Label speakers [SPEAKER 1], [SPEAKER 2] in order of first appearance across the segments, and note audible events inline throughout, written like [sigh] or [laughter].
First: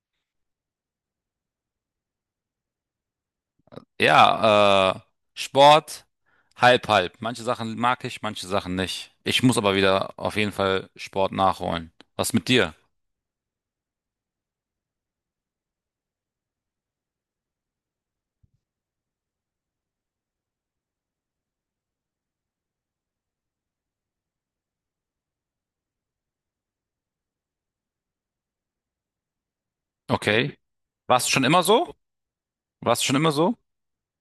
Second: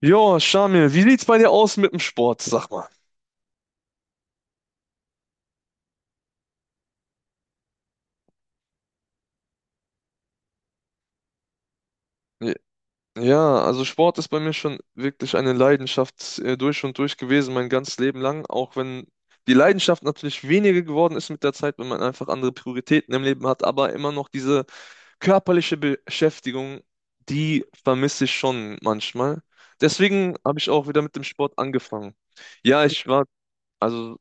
[SPEAKER 1] Jo, Shamil, wie sieht's bei dir aus mit dem Sport, sag mal?
[SPEAKER 2] Ja, Sport, halb, halb. Manche Sachen mag ich, manche Sachen nicht. Ich muss aber wieder auf jeden Fall Sport nachholen. Was mit
[SPEAKER 1] J-
[SPEAKER 2] dir?
[SPEAKER 1] Ja, also Sport ist bei mir schon wirklich eine Leidenschaft durch und durch gewesen, mein ganzes Leben lang, auch wenn die Leidenschaft natürlich weniger geworden ist mit der Zeit, wenn man einfach andere Prioritäten im Leben hat, aber immer noch diese körperliche Beschäftigung, die vermisse ich schon manchmal. Deswegen habe
[SPEAKER 2] Okay.
[SPEAKER 1] ich auch wieder mit dem
[SPEAKER 2] Warst du schon
[SPEAKER 1] Sport
[SPEAKER 2] immer so?
[SPEAKER 1] angefangen. Ja,
[SPEAKER 2] Warst
[SPEAKER 1] ich
[SPEAKER 2] du schon
[SPEAKER 1] war.
[SPEAKER 2] immer so?
[SPEAKER 1] Also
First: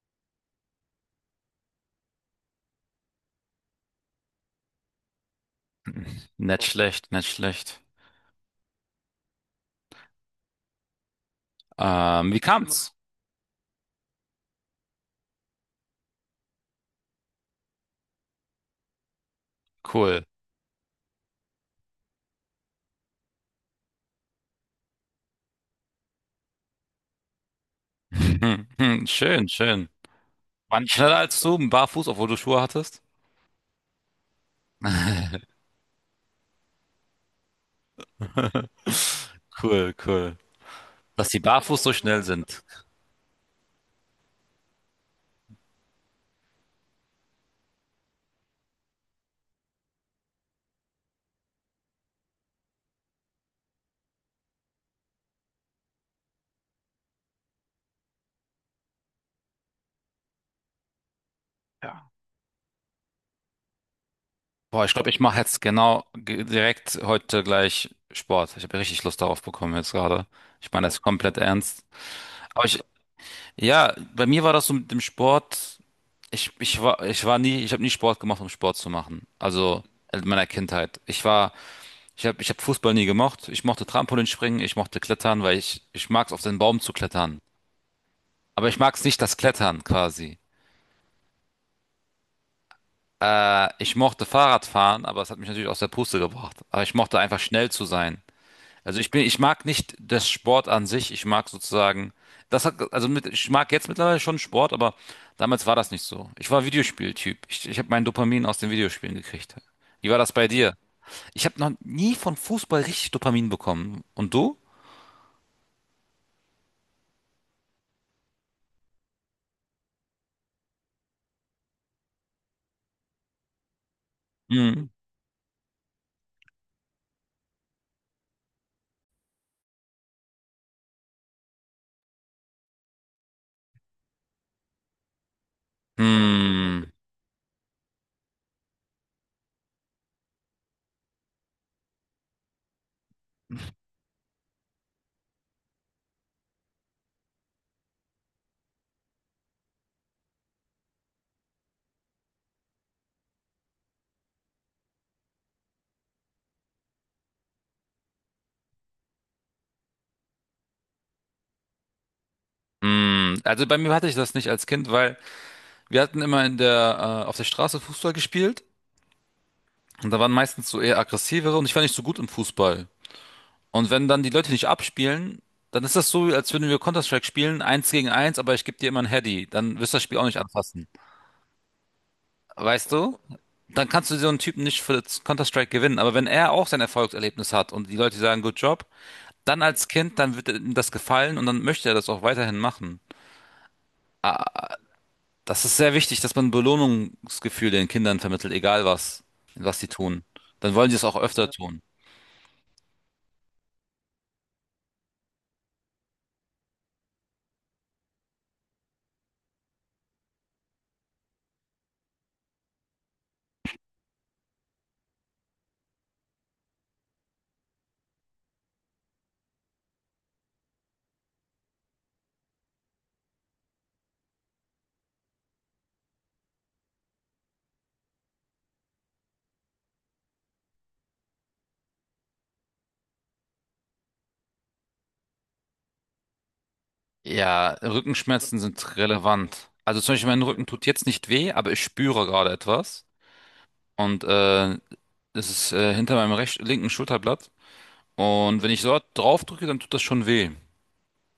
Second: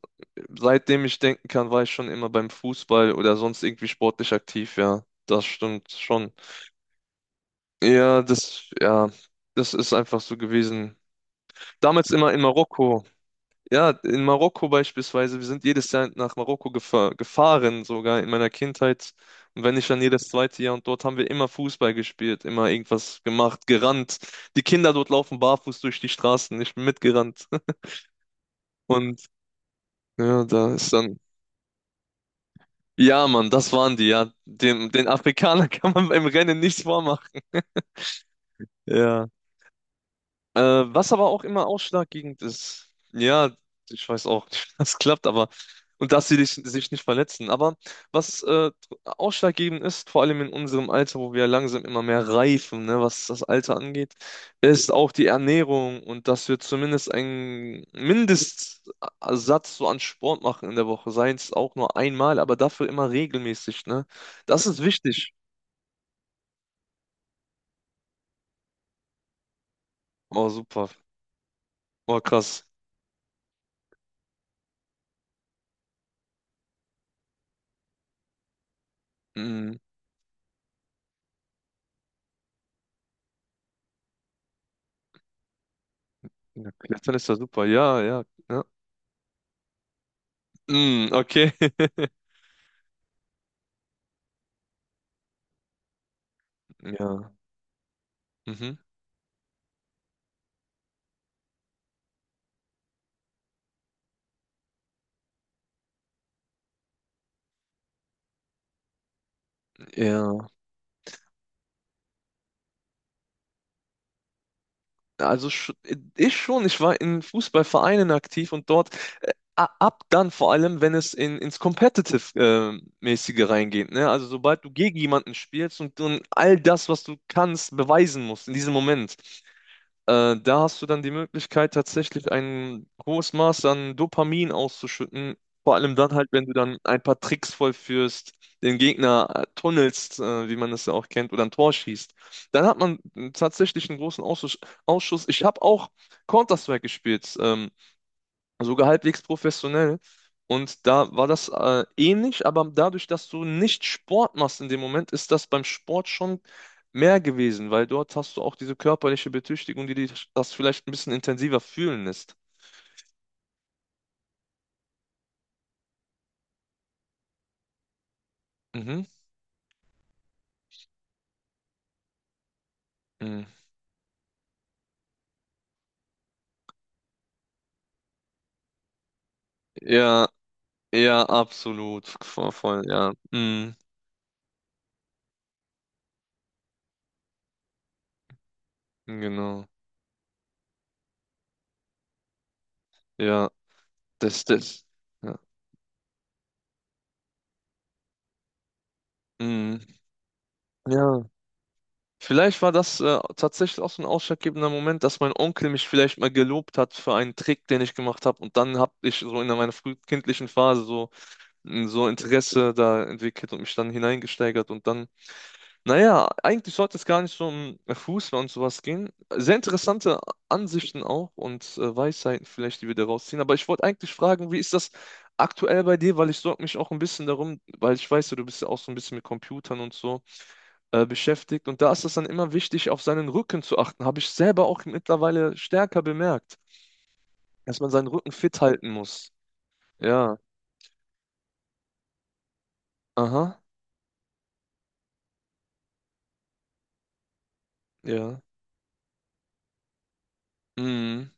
[SPEAKER 1] seitdem ich denken kann, war ich schon immer beim Fußball oder sonst irgendwie sportlich aktiv, ja. Das stimmt schon.
[SPEAKER 2] [laughs] Nicht schlecht, nicht schlecht.
[SPEAKER 1] Ja, das ist einfach so gewesen. Damals immer
[SPEAKER 2] Wie
[SPEAKER 1] in
[SPEAKER 2] kam's?
[SPEAKER 1] Marokko. Ja, in Marokko beispielsweise. Wir sind jedes Jahr nach Marokko gefahren, sogar in meiner Kindheit. Und wenn nicht, dann
[SPEAKER 2] Cool.
[SPEAKER 1] jedes zweite Jahr. Und dort haben wir immer Fußball gespielt, immer irgendwas gemacht, gerannt. Die Kinder dort laufen barfuß durch die Straßen. Ich bin mitgerannt.
[SPEAKER 2] [laughs] Hm,
[SPEAKER 1] [laughs]
[SPEAKER 2] hm,
[SPEAKER 1] Und
[SPEAKER 2] schön, schön.
[SPEAKER 1] ja, da
[SPEAKER 2] War die
[SPEAKER 1] ist
[SPEAKER 2] schneller
[SPEAKER 1] dann.
[SPEAKER 2] als du, barfuß, obwohl du Schuhe hattest?
[SPEAKER 1] Ja, Mann, das waren die, ja. Dem, den Afrikanern [laughs] kann man beim Rennen nichts vormachen.
[SPEAKER 2] [laughs]
[SPEAKER 1] Ja.
[SPEAKER 2] Cool, cool.
[SPEAKER 1] Was aber
[SPEAKER 2] Dass die
[SPEAKER 1] auch immer
[SPEAKER 2] barfuß so schnell
[SPEAKER 1] ausschlaggebend
[SPEAKER 2] sind.
[SPEAKER 1] ist. Ja, ich weiß auch nicht, [laughs] wie das klappt, aber. Und dass sie dich, sich nicht verletzen. Aber was ausschlaggebend ist, vor allem in unserem Alter, wo wir langsam immer mehr reifen, ne, was das Alter angeht, ist auch die Ernährung und dass wir zumindest einen Mindestsatz so an Sport machen in der Woche. Sei es auch nur einmal, aber dafür immer regelmäßig, ne? Das ist
[SPEAKER 2] Boah, ich glaube, ich
[SPEAKER 1] wichtig.
[SPEAKER 2] mache jetzt direkt heute gleich Sport. Ich habe richtig Lust darauf bekommen jetzt gerade.
[SPEAKER 1] Oh,
[SPEAKER 2] Ich meine
[SPEAKER 1] super.
[SPEAKER 2] das komplett ernst.
[SPEAKER 1] Oh, krass.
[SPEAKER 2] Aber ja, bei mir war das so mit dem Sport. Ich habe nie Sport gemacht, um Sport zu machen.
[SPEAKER 1] Mhm.
[SPEAKER 2] Also in meiner Kindheit. Ich habe Fußball nie gemocht. Ich mochte Trampolinspringen, ich mochte Klettern, weil ich mag es auf den
[SPEAKER 1] Ja,
[SPEAKER 2] Baum zu
[SPEAKER 1] Klettern ist ja
[SPEAKER 2] klettern.
[SPEAKER 1] super. Ja, ja. Ja.
[SPEAKER 2] Aber ich mag es nicht, das Klettern quasi.
[SPEAKER 1] Mhm, okay. [laughs]
[SPEAKER 2] Ich mochte Fahrradfahren, aber es hat mich natürlich aus der Puste gebracht. Aber ich mochte
[SPEAKER 1] Ja.
[SPEAKER 2] einfach schnell zu sein.
[SPEAKER 1] Mhm.
[SPEAKER 2] Also ich mag nicht das Sport an sich. Ich mag sozusagen, das hat, also mit, ich mag jetzt mittlerweile schon Sport, aber damals war das nicht so. Ich war Videospieltyp. Ich habe mein Dopamin aus den Videospielen gekriegt. Wie war das bei
[SPEAKER 1] Ja.
[SPEAKER 2] dir? Ich habe noch nie von Fußball richtig Dopamin bekommen. Und du?
[SPEAKER 1] Also sch, ich schon, ich war in Fußballvereinen aktiv und dort ab dann vor allem, wenn es in, ins Competitive-mäßige reingeht, ne? Also sobald du
[SPEAKER 2] Hm.
[SPEAKER 1] gegen jemanden spielst und all das, was du kannst, beweisen musst in diesem Moment. Da hast du dann die Möglichkeit, tatsächlich ein hohes Maß an Dopamin auszuschütten. Vor allem dann halt, wenn du dann
[SPEAKER 2] Hm.
[SPEAKER 1] ein paar Tricks vollführst, den Gegner tunnelst, wie man es ja auch kennt, oder ein Tor schießt. Dann hat man tatsächlich einen großen Ausschuss. Ausschuss. Ich habe auch Counter-Strike gespielt. Sogar halbwegs professionell. Und da war das ähnlich, aber dadurch, dass du nicht Sport machst in dem Moment, ist das beim Sport schon mehr gewesen, weil dort hast du auch diese körperliche Betüchtigung, die dich das vielleicht ein bisschen intensiver fühlen lässt.
[SPEAKER 2] Hm. Also bei mir hatte ich das nicht als Kind, weil wir hatten immer auf der Straße Fußball gespielt.
[SPEAKER 1] Mhm.
[SPEAKER 2] Und da waren meistens so eher aggressivere und ich war nicht so gut im Fußball.
[SPEAKER 1] Mhm.
[SPEAKER 2] Und wenn dann die Leute nicht abspielen, dann ist das so, als würden wir Counter-Strike spielen, eins gegen eins, aber ich gebe dir immer ein Heady. Dann wirst du das Spiel auch
[SPEAKER 1] Ja,
[SPEAKER 2] nicht anfassen.
[SPEAKER 1] ja, absolut. Voll, voll,
[SPEAKER 2] Weißt
[SPEAKER 1] ja.
[SPEAKER 2] du?
[SPEAKER 1] Mhm.
[SPEAKER 2] Dann kannst du so einen Typen nicht für das Counter-Strike gewinnen. Aber wenn er auch sein Erfolgserlebnis hat und die Leute sagen, good job, dann
[SPEAKER 1] Genau.
[SPEAKER 2] als Kind, dann wird ihm das gefallen und dann möchte er das auch weiterhin machen.
[SPEAKER 1] Ja, das, das. Ja.
[SPEAKER 2] Das ist sehr wichtig, dass man Belohnungsgefühl den Kindern vermittelt, egal was, was
[SPEAKER 1] Mhm.
[SPEAKER 2] sie tun. Dann wollen sie es auch
[SPEAKER 1] Ja.
[SPEAKER 2] öfter tun.
[SPEAKER 1] Vielleicht war das tatsächlich auch so ein ausschlaggebender Moment, dass mein Onkel mich vielleicht mal gelobt hat für einen Trick, den ich gemacht habe. Und dann habe ich so in meiner frühkindlichen Phase so, so Interesse da entwickelt und mich dann hineingesteigert. Und dann, naja, eigentlich sollte es gar nicht so um Fußball und sowas gehen. Sehr interessante Ansichten auch und Weisheiten vielleicht, die wir da rausziehen. Aber ich wollte eigentlich fragen, wie ist das aktuell bei dir? Weil ich sorge mich auch ein bisschen darum, weil ich weiß, ja, du bist ja auch so ein bisschen mit Computern und so beschäftigt. Und da ist es dann immer wichtig, auf seinen Rücken zu achten. Habe ich selber auch mittlerweile stärker bemerkt,
[SPEAKER 2] Ja,
[SPEAKER 1] dass man seinen Rücken
[SPEAKER 2] Rückenschmerzen
[SPEAKER 1] fit halten
[SPEAKER 2] sind
[SPEAKER 1] muss.
[SPEAKER 2] relevant. Also zum Beispiel
[SPEAKER 1] Ja,
[SPEAKER 2] mein Rücken tut jetzt nicht weh, aber ich spüre gerade etwas.
[SPEAKER 1] aha,
[SPEAKER 2] Und es ist hinter meinem linken Schulterblatt.
[SPEAKER 1] ja.
[SPEAKER 2] Und wenn ich dort drauf drücke, dann tut das schon weh.
[SPEAKER 1] Mhm.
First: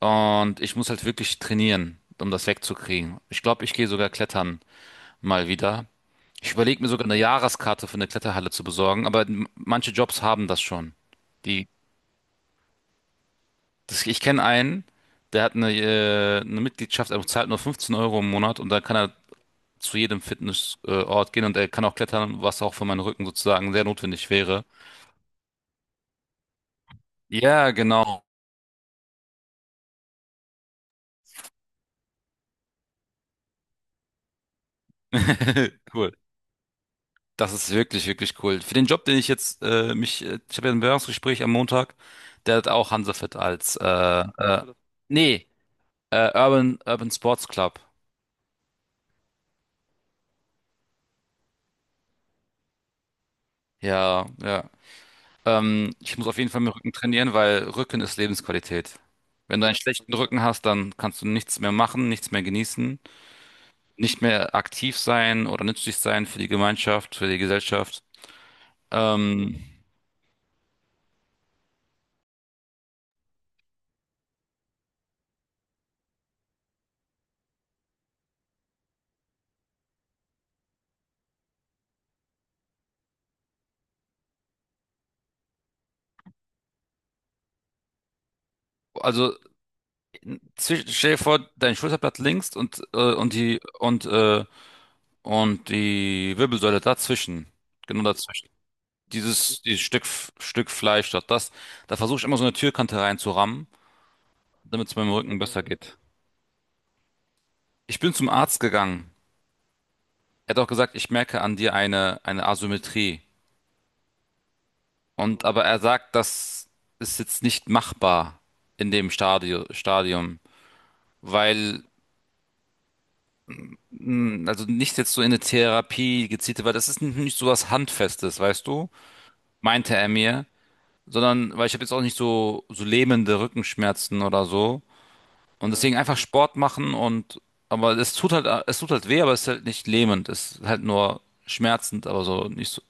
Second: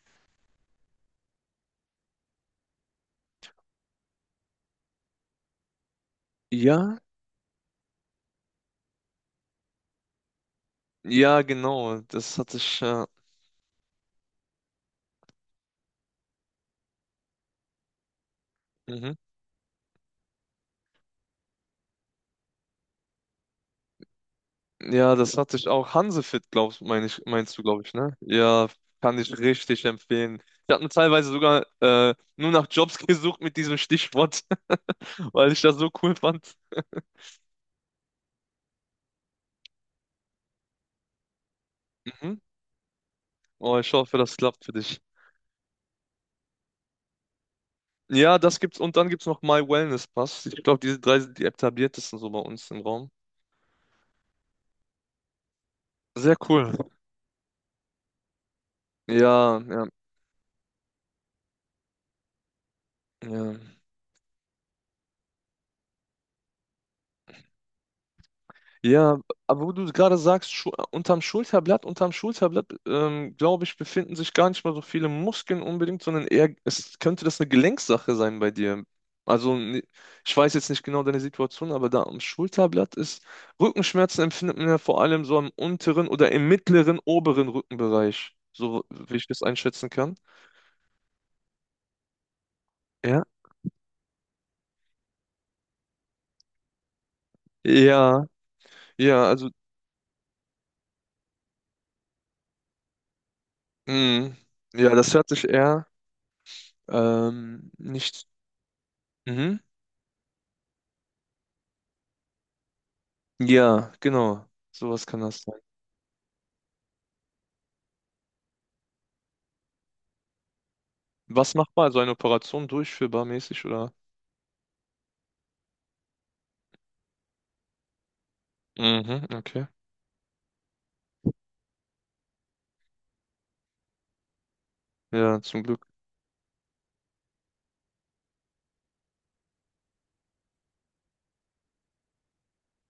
[SPEAKER 2] Und ich muss halt wirklich trainieren, um das wegzukriegen. Ich glaube, ich gehe sogar klettern mal wieder. Ich überlege mir
[SPEAKER 1] Ja,
[SPEAKER 2] sogar eine Jahreskarte für eine Kletterhalle zu besorgen, aber manche Jobs haben das schon.
[SPEAKER 1] ja,
[SPEAKER 2] Die,
[SPEAKER 1] genau. Das hatte ich.
[SPEAKER 2] Ich kenne einen, der hat eine Mitgliedschaft, er zahlt nur 15 € im Monat und da kann er
[SPEAKER 1] Mhm.
[SPEAKER 2] zu jedem Fitnessort gehen und er kann auch klettern, was auch für meinen Rücken sozusagen sehr notwendig wäre.
[SPEAKER 1] Ja, das hatte ich auch. Hansefit, meinst du,
[SPEAKER 2] Ja,
[SPEAKER 1] glaube ich, ne?
[SPEAKER 2] genau.
[SPEAKER 1] Ja, kann ich richtig empfehlen. Ich habe mir teilweise sogar nur nach Jobs [laughs] gesucht mit diesem Stichwort, [laughs] weil ich das
[SPEAKER 2] [laughs]
[SPEAKER 1] so
[SPEAKER 2] Cool.
[SPEAKER 1] cool fand.
[SPEAKER 2] Das ist wirklich, wirklich cool. Für den Job, den ich jetzt mich, ich habe ja ein Bewerbungsgespräch am Montag,
[SPEAKER 1] Mhm.
[SPEAKER 2] der hat auch Hansafit als
[SPEAKER 1] Oh, ich hoffe, das
[SPEAKER 2] äh,
[SPEAKER 1] klappt für dich.
[SPEAKER 2] nee, Urban Sports Club.
[SPEAKER 1] Ja, das gibt's und dann gibt's noch My Wellness Pass. Ich glaube, diese drei sind die etabliertesten so bei uns im Raum.
[SPEAKER 2] Ja, ja. Ich muss
[SPEAKER 1] Sehr
[SPEAKER 2] auf jeden Fall
[SPEAKER 1] cool.
[SPEAKER 2] meinen Rücken trainieren, weil Rücken ist Lebensqualität.
[SPEAKER 1] Ja,
[SPEAKER 2] Wenn du einen
[SPEAKER 1] ja,
[SPEAKER 2] schlechten Rücken hast, dann kannst du nichts mehr machen, nichts mehr genießen,
[SPEAKER 1] ja.
[SPEAKER 2] nicht mehr aktiv sein oder nützlich sein für die Gemeinschaft, für die Gesellschaft.
[SPEAKER 1] Ja, aber
[SPEAKER 2] Ähm,
[SPEAKER 1] wo du gerade sagst, Schu unterm Schulterblatt, glaube ich, befinden sich gar nicht mal so viele Muskeln unbedingt, sondern eher, es könnte das eine Gelenksache sein bei dir. Also, ich weiß jetzt nicht genau deine Situation, aber da am Schulterblatt ist, Rückenschmerzen empfindet man ja vor allem so am unteren oder im mittleren, oberen Rückenbereich, so wie ich
[SPEAKER 2] also
[SPEAKER 1] das einschätzen kann.
[SPEAKER 2] Stell dir vor, dein Schulterblatt links und
[SPEAKER 1] Ja.
[SPEAKER 2] und die Wirbelsäule dazwischen, genau
[SPEAKER 1] Ja,
[SPEAKER 2] dazwischen.
[SPEAKER 1] ja, also,
[SPEAKER 2] Dieses Stück Fleisch dort, da versuche ich immer so eine Türkante reinzurammen,
[SPEAKER 1] mh,
[SPEAKER 2] damit
[SPEAKER 1] ja,
[SPEAKER 2] es meinem
[SPEAKER 1] das hört
[SPEAKER 2] Rücken
[SPEAKER 1] sich
[SPEAKER 2] besser
[SPEAKER 1] eher
[SPEAKER 2] geht. Ich bin
[SPEAKER 1] nicht.
[SPEAKER 2] zum Arzt gegangen.
[SPEAKER 1] Mhm.
[SPEAKER 2] Er hat auch gesagt, ich merke an dir eine Asymmetrie.
[SPEAKER 1] Ja, genau. Sowas kann das
[SPEAKER 2] Und
[SPEAKER 1] sein.
[SPEAKER 2] aber er sagt, das ist jetzt nicht machbar in dem Stadio Stadium,
[SPEAKER 1] Was
[SPEAKER 2] weil
[SPEAKER 1] machbar? Also eine Operation durchführbar mäßig oder?
[SPEAKER 2] mh, also nicht jetzt so in eine Therapie gezielte, weil das ist nicht so was Handfestes, weißt du?
[SPEAKER 1] Mhm, okay.
[SPEAKER 2] Meinte er mir, sondern weil ich habe jetzt auch nicht so so lähmende Rückenschmerzen oder so
[SPEAKER 1] Ja, zum
[SPEAKER 2] und
[SPEAKER 1] Glück.
[SPEAKER 2] deswegen einfach Sport machen und aber es tut halt weh, aber es ist halt nicht lähmend, es ist halt nur schmerzend, aber so nicht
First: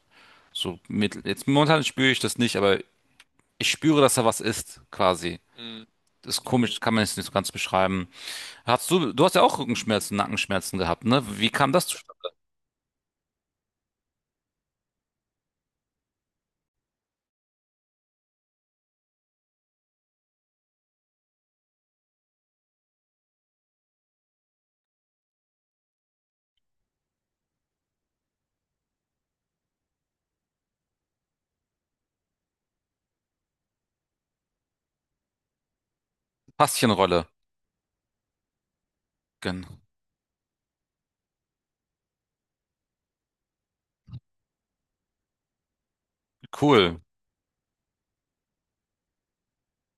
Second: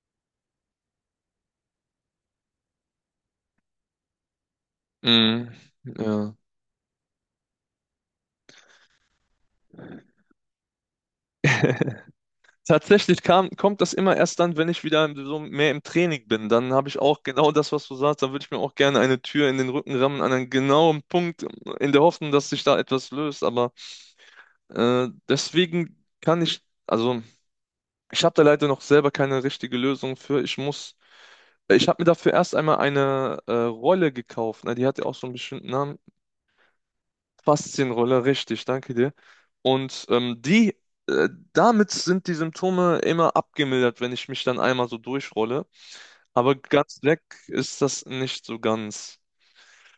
[SPEAKER 2] so mittel. Jetzt momentan spüre ich das nicht, aber ich spüre, dass da was ist, quasi.
[SPEAKER 1] Mhm, ja.
[SPEAKER 2] Das ist komisch, kann man jetzt nicht so ganz beschreiben. Du hast ja auch Rückenschmerzen, Nackenschmerzen gehabt, ne? Wie kam das zustande?
[SPEAKER 1] [laughs] Tatsächlich kommt das immer erst dann, wenn ich wieder so mehr im Training bin. Dann habe ich auch genau das, was du sagst. Dann würde ich mir auch gerne eine Tür in den Rücken rammen, an einen genauen Punkt, in der Hoffnung, dass sich da etwas löst. Aber deswegen kann ich, also ich habe da leider noch selber keine richtige Lösung für. Ich muss, ich habe mir dafür erst einmal eine Rolle gekauft. Na, die hat ja auch so einen bestimmten Namen.
[SPEAKER 2] Faszienrolle.
[SPEAKER 1] Faszienrolle, richtig, danke dir.
[SPEAKER 2] Gen-
[SPEAKER 1] Und die, äh, damit sind die Symptome immer abgemildert, wenn ich mich dann einmal so durchrolle. Aber ganz
[SPEAKER 2] Cool.
[SPEAKER 1] weg ist das nicht so ganz.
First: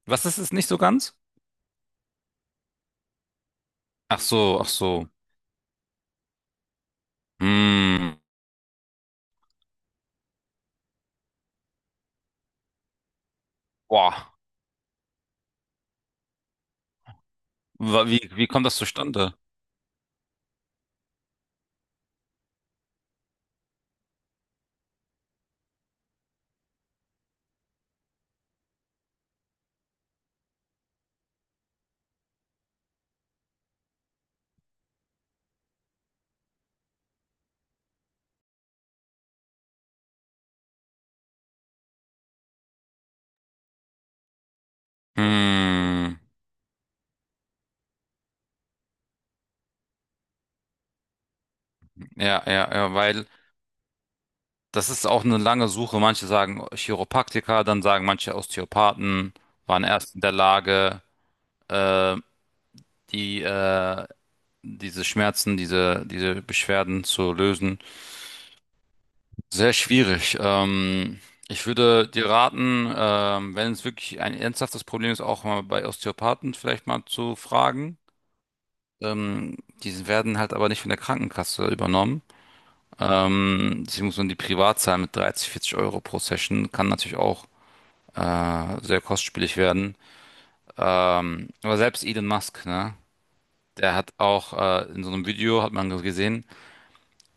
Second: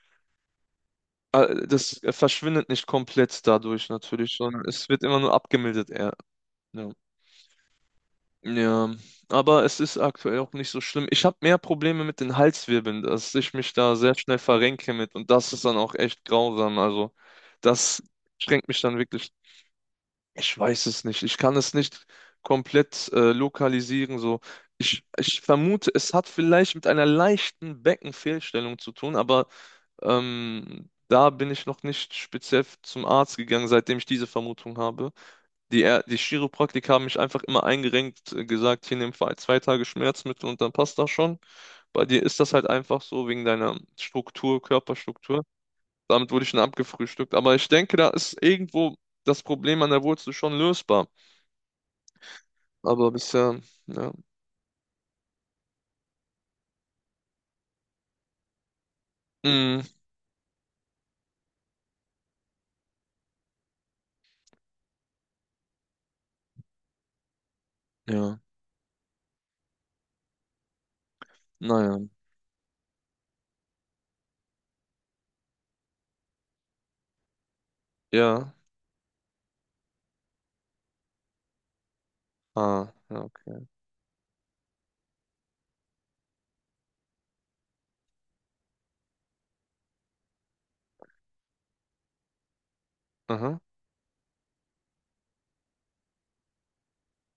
[SPEAKER 2] Was ist es nicht so ganz?
[SPEAKER 1] Das verschwindet nicht komplett dadurch
[SPEAKER 2] Ach
[SPEAKER 1] natürlich,
[SPEAKER 2] so,
[SPEAKER 1] sondern
[SPEAKER 2] ach
[SPEAKER 1] es wird
[SPEAKER 2] so.
[SPEAKER 1] immer nur abgemildert eher. Ja.
[SPEAKER 2] Hm.
[SPEAKER 1] Ja, aber es ist aktuell auch nicht so schlimm. Ich habe mehr Probleme mit den Halswirbeln, dass ich mich da sehr
[SPEAKER 2] Boah.
[SPEAKER 1] schnell verrenke mit und das ist dann auch echt grausam. Also das
[SPEAKER 2] Wie kommt
[SPEAKER 1] schränkt
[SPEAKER 2] das
[SPEAKER 1] mich dann wirklich.
[SPEAKER 2] zustande?
[SPEAKER 1] Ich weiß es nicht. Ich kann es nicht komplett lokalisieren. So, ich vermute, es hat vielleicht mit einer leichten Beckenfehlstellung zu tun, aber da bin ich noch nicht speziell zum Arzt gegangen, seitdem ich diese Vermutung habe. Die Chiropraktiker haben mich einfach immer eingerenkt, gesagt, hier nimm zwei Tage Schmerzmittel und dann passt das schon. Bei dir ist das halt einfach so wegen deiner Struktur, Körperstruktur.
[SPEAKER 2] Hm.
[SPEAKER 1] Damit wurde ich dann abgefrühstückt. Aber ich denke, da ist irgendwo das Problem an der Wurzel schon lösbar.
[SPEAKER 2] Ja, ja, ja,
[SPEAKER 1] Aber
[SPEAKER 2] weil
[SPEAKER 1] bisher, ja.
[SPEAKER 2] das ist auch eine lange Suche. Manche sagen Chiropraktiker, dann sagen manche Osteopathen
[SPEAKER 1] Mm,
[SPEAKER 2] waren erst in der Lage, äh, die, äh, diese Beschwerden zu lösen.
[SPEAKER 1] ja,
[SPEAKER 2] Sehr schwierig. Ich
[SPEAKER 1] naja.
[SPEAKER 2] würde dir raten, wenn es wirklich ein ernsthaftes Problem ist, auch mal bei Osteopathen vielleicht mal zu fragen.
[SPEAKER 1] Ja.
[SPEAKER 2] Ähm, Die werden halt aber nicht von der Krankenkasse übernommen.
[SPEAKER 1] Ah, ja, okay.
[SPEAKER 2] Deswegen muss man die privat zahlen mit 30, 40 € pro Session. Kann natürlich auch sehr kostspielig werden. Aber selbst Elon Musk, ne?
[SPEAKER 1] Aha.
[SPEAKER 2] Der hat auch in so einem Video, hat man gesehen,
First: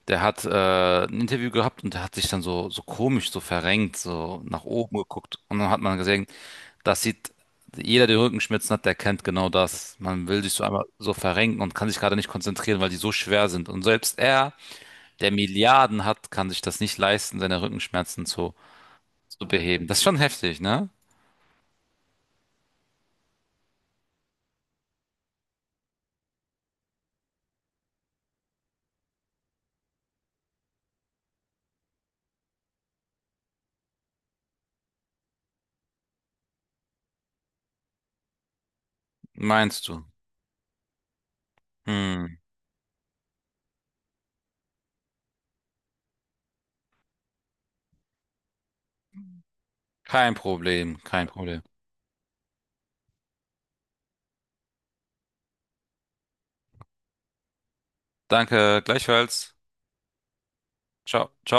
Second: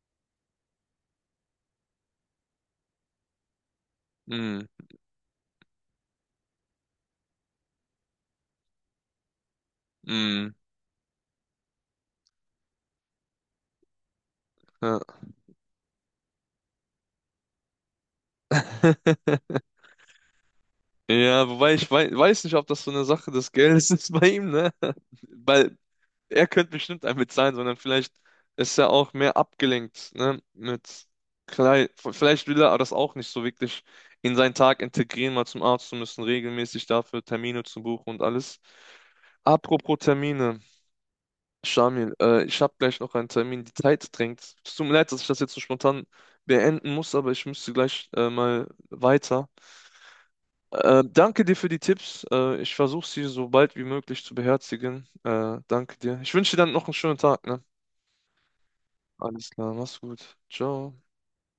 [SPEAKER 2] der hat ein Interview gehabt und der hat sich dann so, so komisch, so verrenkt, so
[SPEAKER 1] Mm,
[SPEAKER 2] nach oben geguckt. Und dann hat man gesehen, das sieht, jeder, der Rückenschmerzen hat, der kennt genau das. Man will sich
[SPEAKER 1] mm,
[SPEAKER 2] so einmal so verrenken und kann sich gerade nicht konzentrieren, weil die so schwer sind. Und selbst er,
[SPEAKER 1] ja.
[SPEAKER 2] der Milliarden hat, kann sich das nicht leisten, seine zu
[SPEAKER 1] [laughs]
[SPEAKER 2] beheben. Das ist schon heftig, ne?
[SPEAKER 1] Ja, wobei ich weiß nicht, ob das so eine Sache des Geldes [laughs] ist bei ihm, ne? [laughs] Weil er könnte bestimmt ein mit sein, sondern vielleicht ist er auch mehr abgelenkt, ne? Mit vielleicht will er das auch nicht so wirklich in seinen Tag integrieren, mal zum Arzt zu müssen, regelmäßig dafür Termine zu buchen und alles.
[SPEAKER 2] Meinst
[SPEAKER 1] Apropos
[SPEAKER 2] du?
[SPEAKER 1] Termine, Shamil,
[SPEAKER 2] Hm,
[SPEAKER 1] ich habe gleich noch einen Termin, die Zeit drängt. Es tut mir leid, dass ich das jetzt so spontan beenden muss, aber ich müsste gleich mal weiter.
[SPEAKER 2] kein Problem, kein
[SPEAKER 1] Danke dir
[SPEAKER 2] Problem.
[SPEAKER 1] für die Tipps. Ich versuche sie so bald wie möglich zu beherzigen. Danke dir. Ich wünsche dir dann noch einen schönen Tag, ne?
[SPEAKER 2] Danke,
[SPEAKER 1] Alles
[SPEAKER 2] gleichfalls.
[SPEAKER 1] klar, mach's gut. Ciao.
[SPEAKER 2] Ciao, ciao.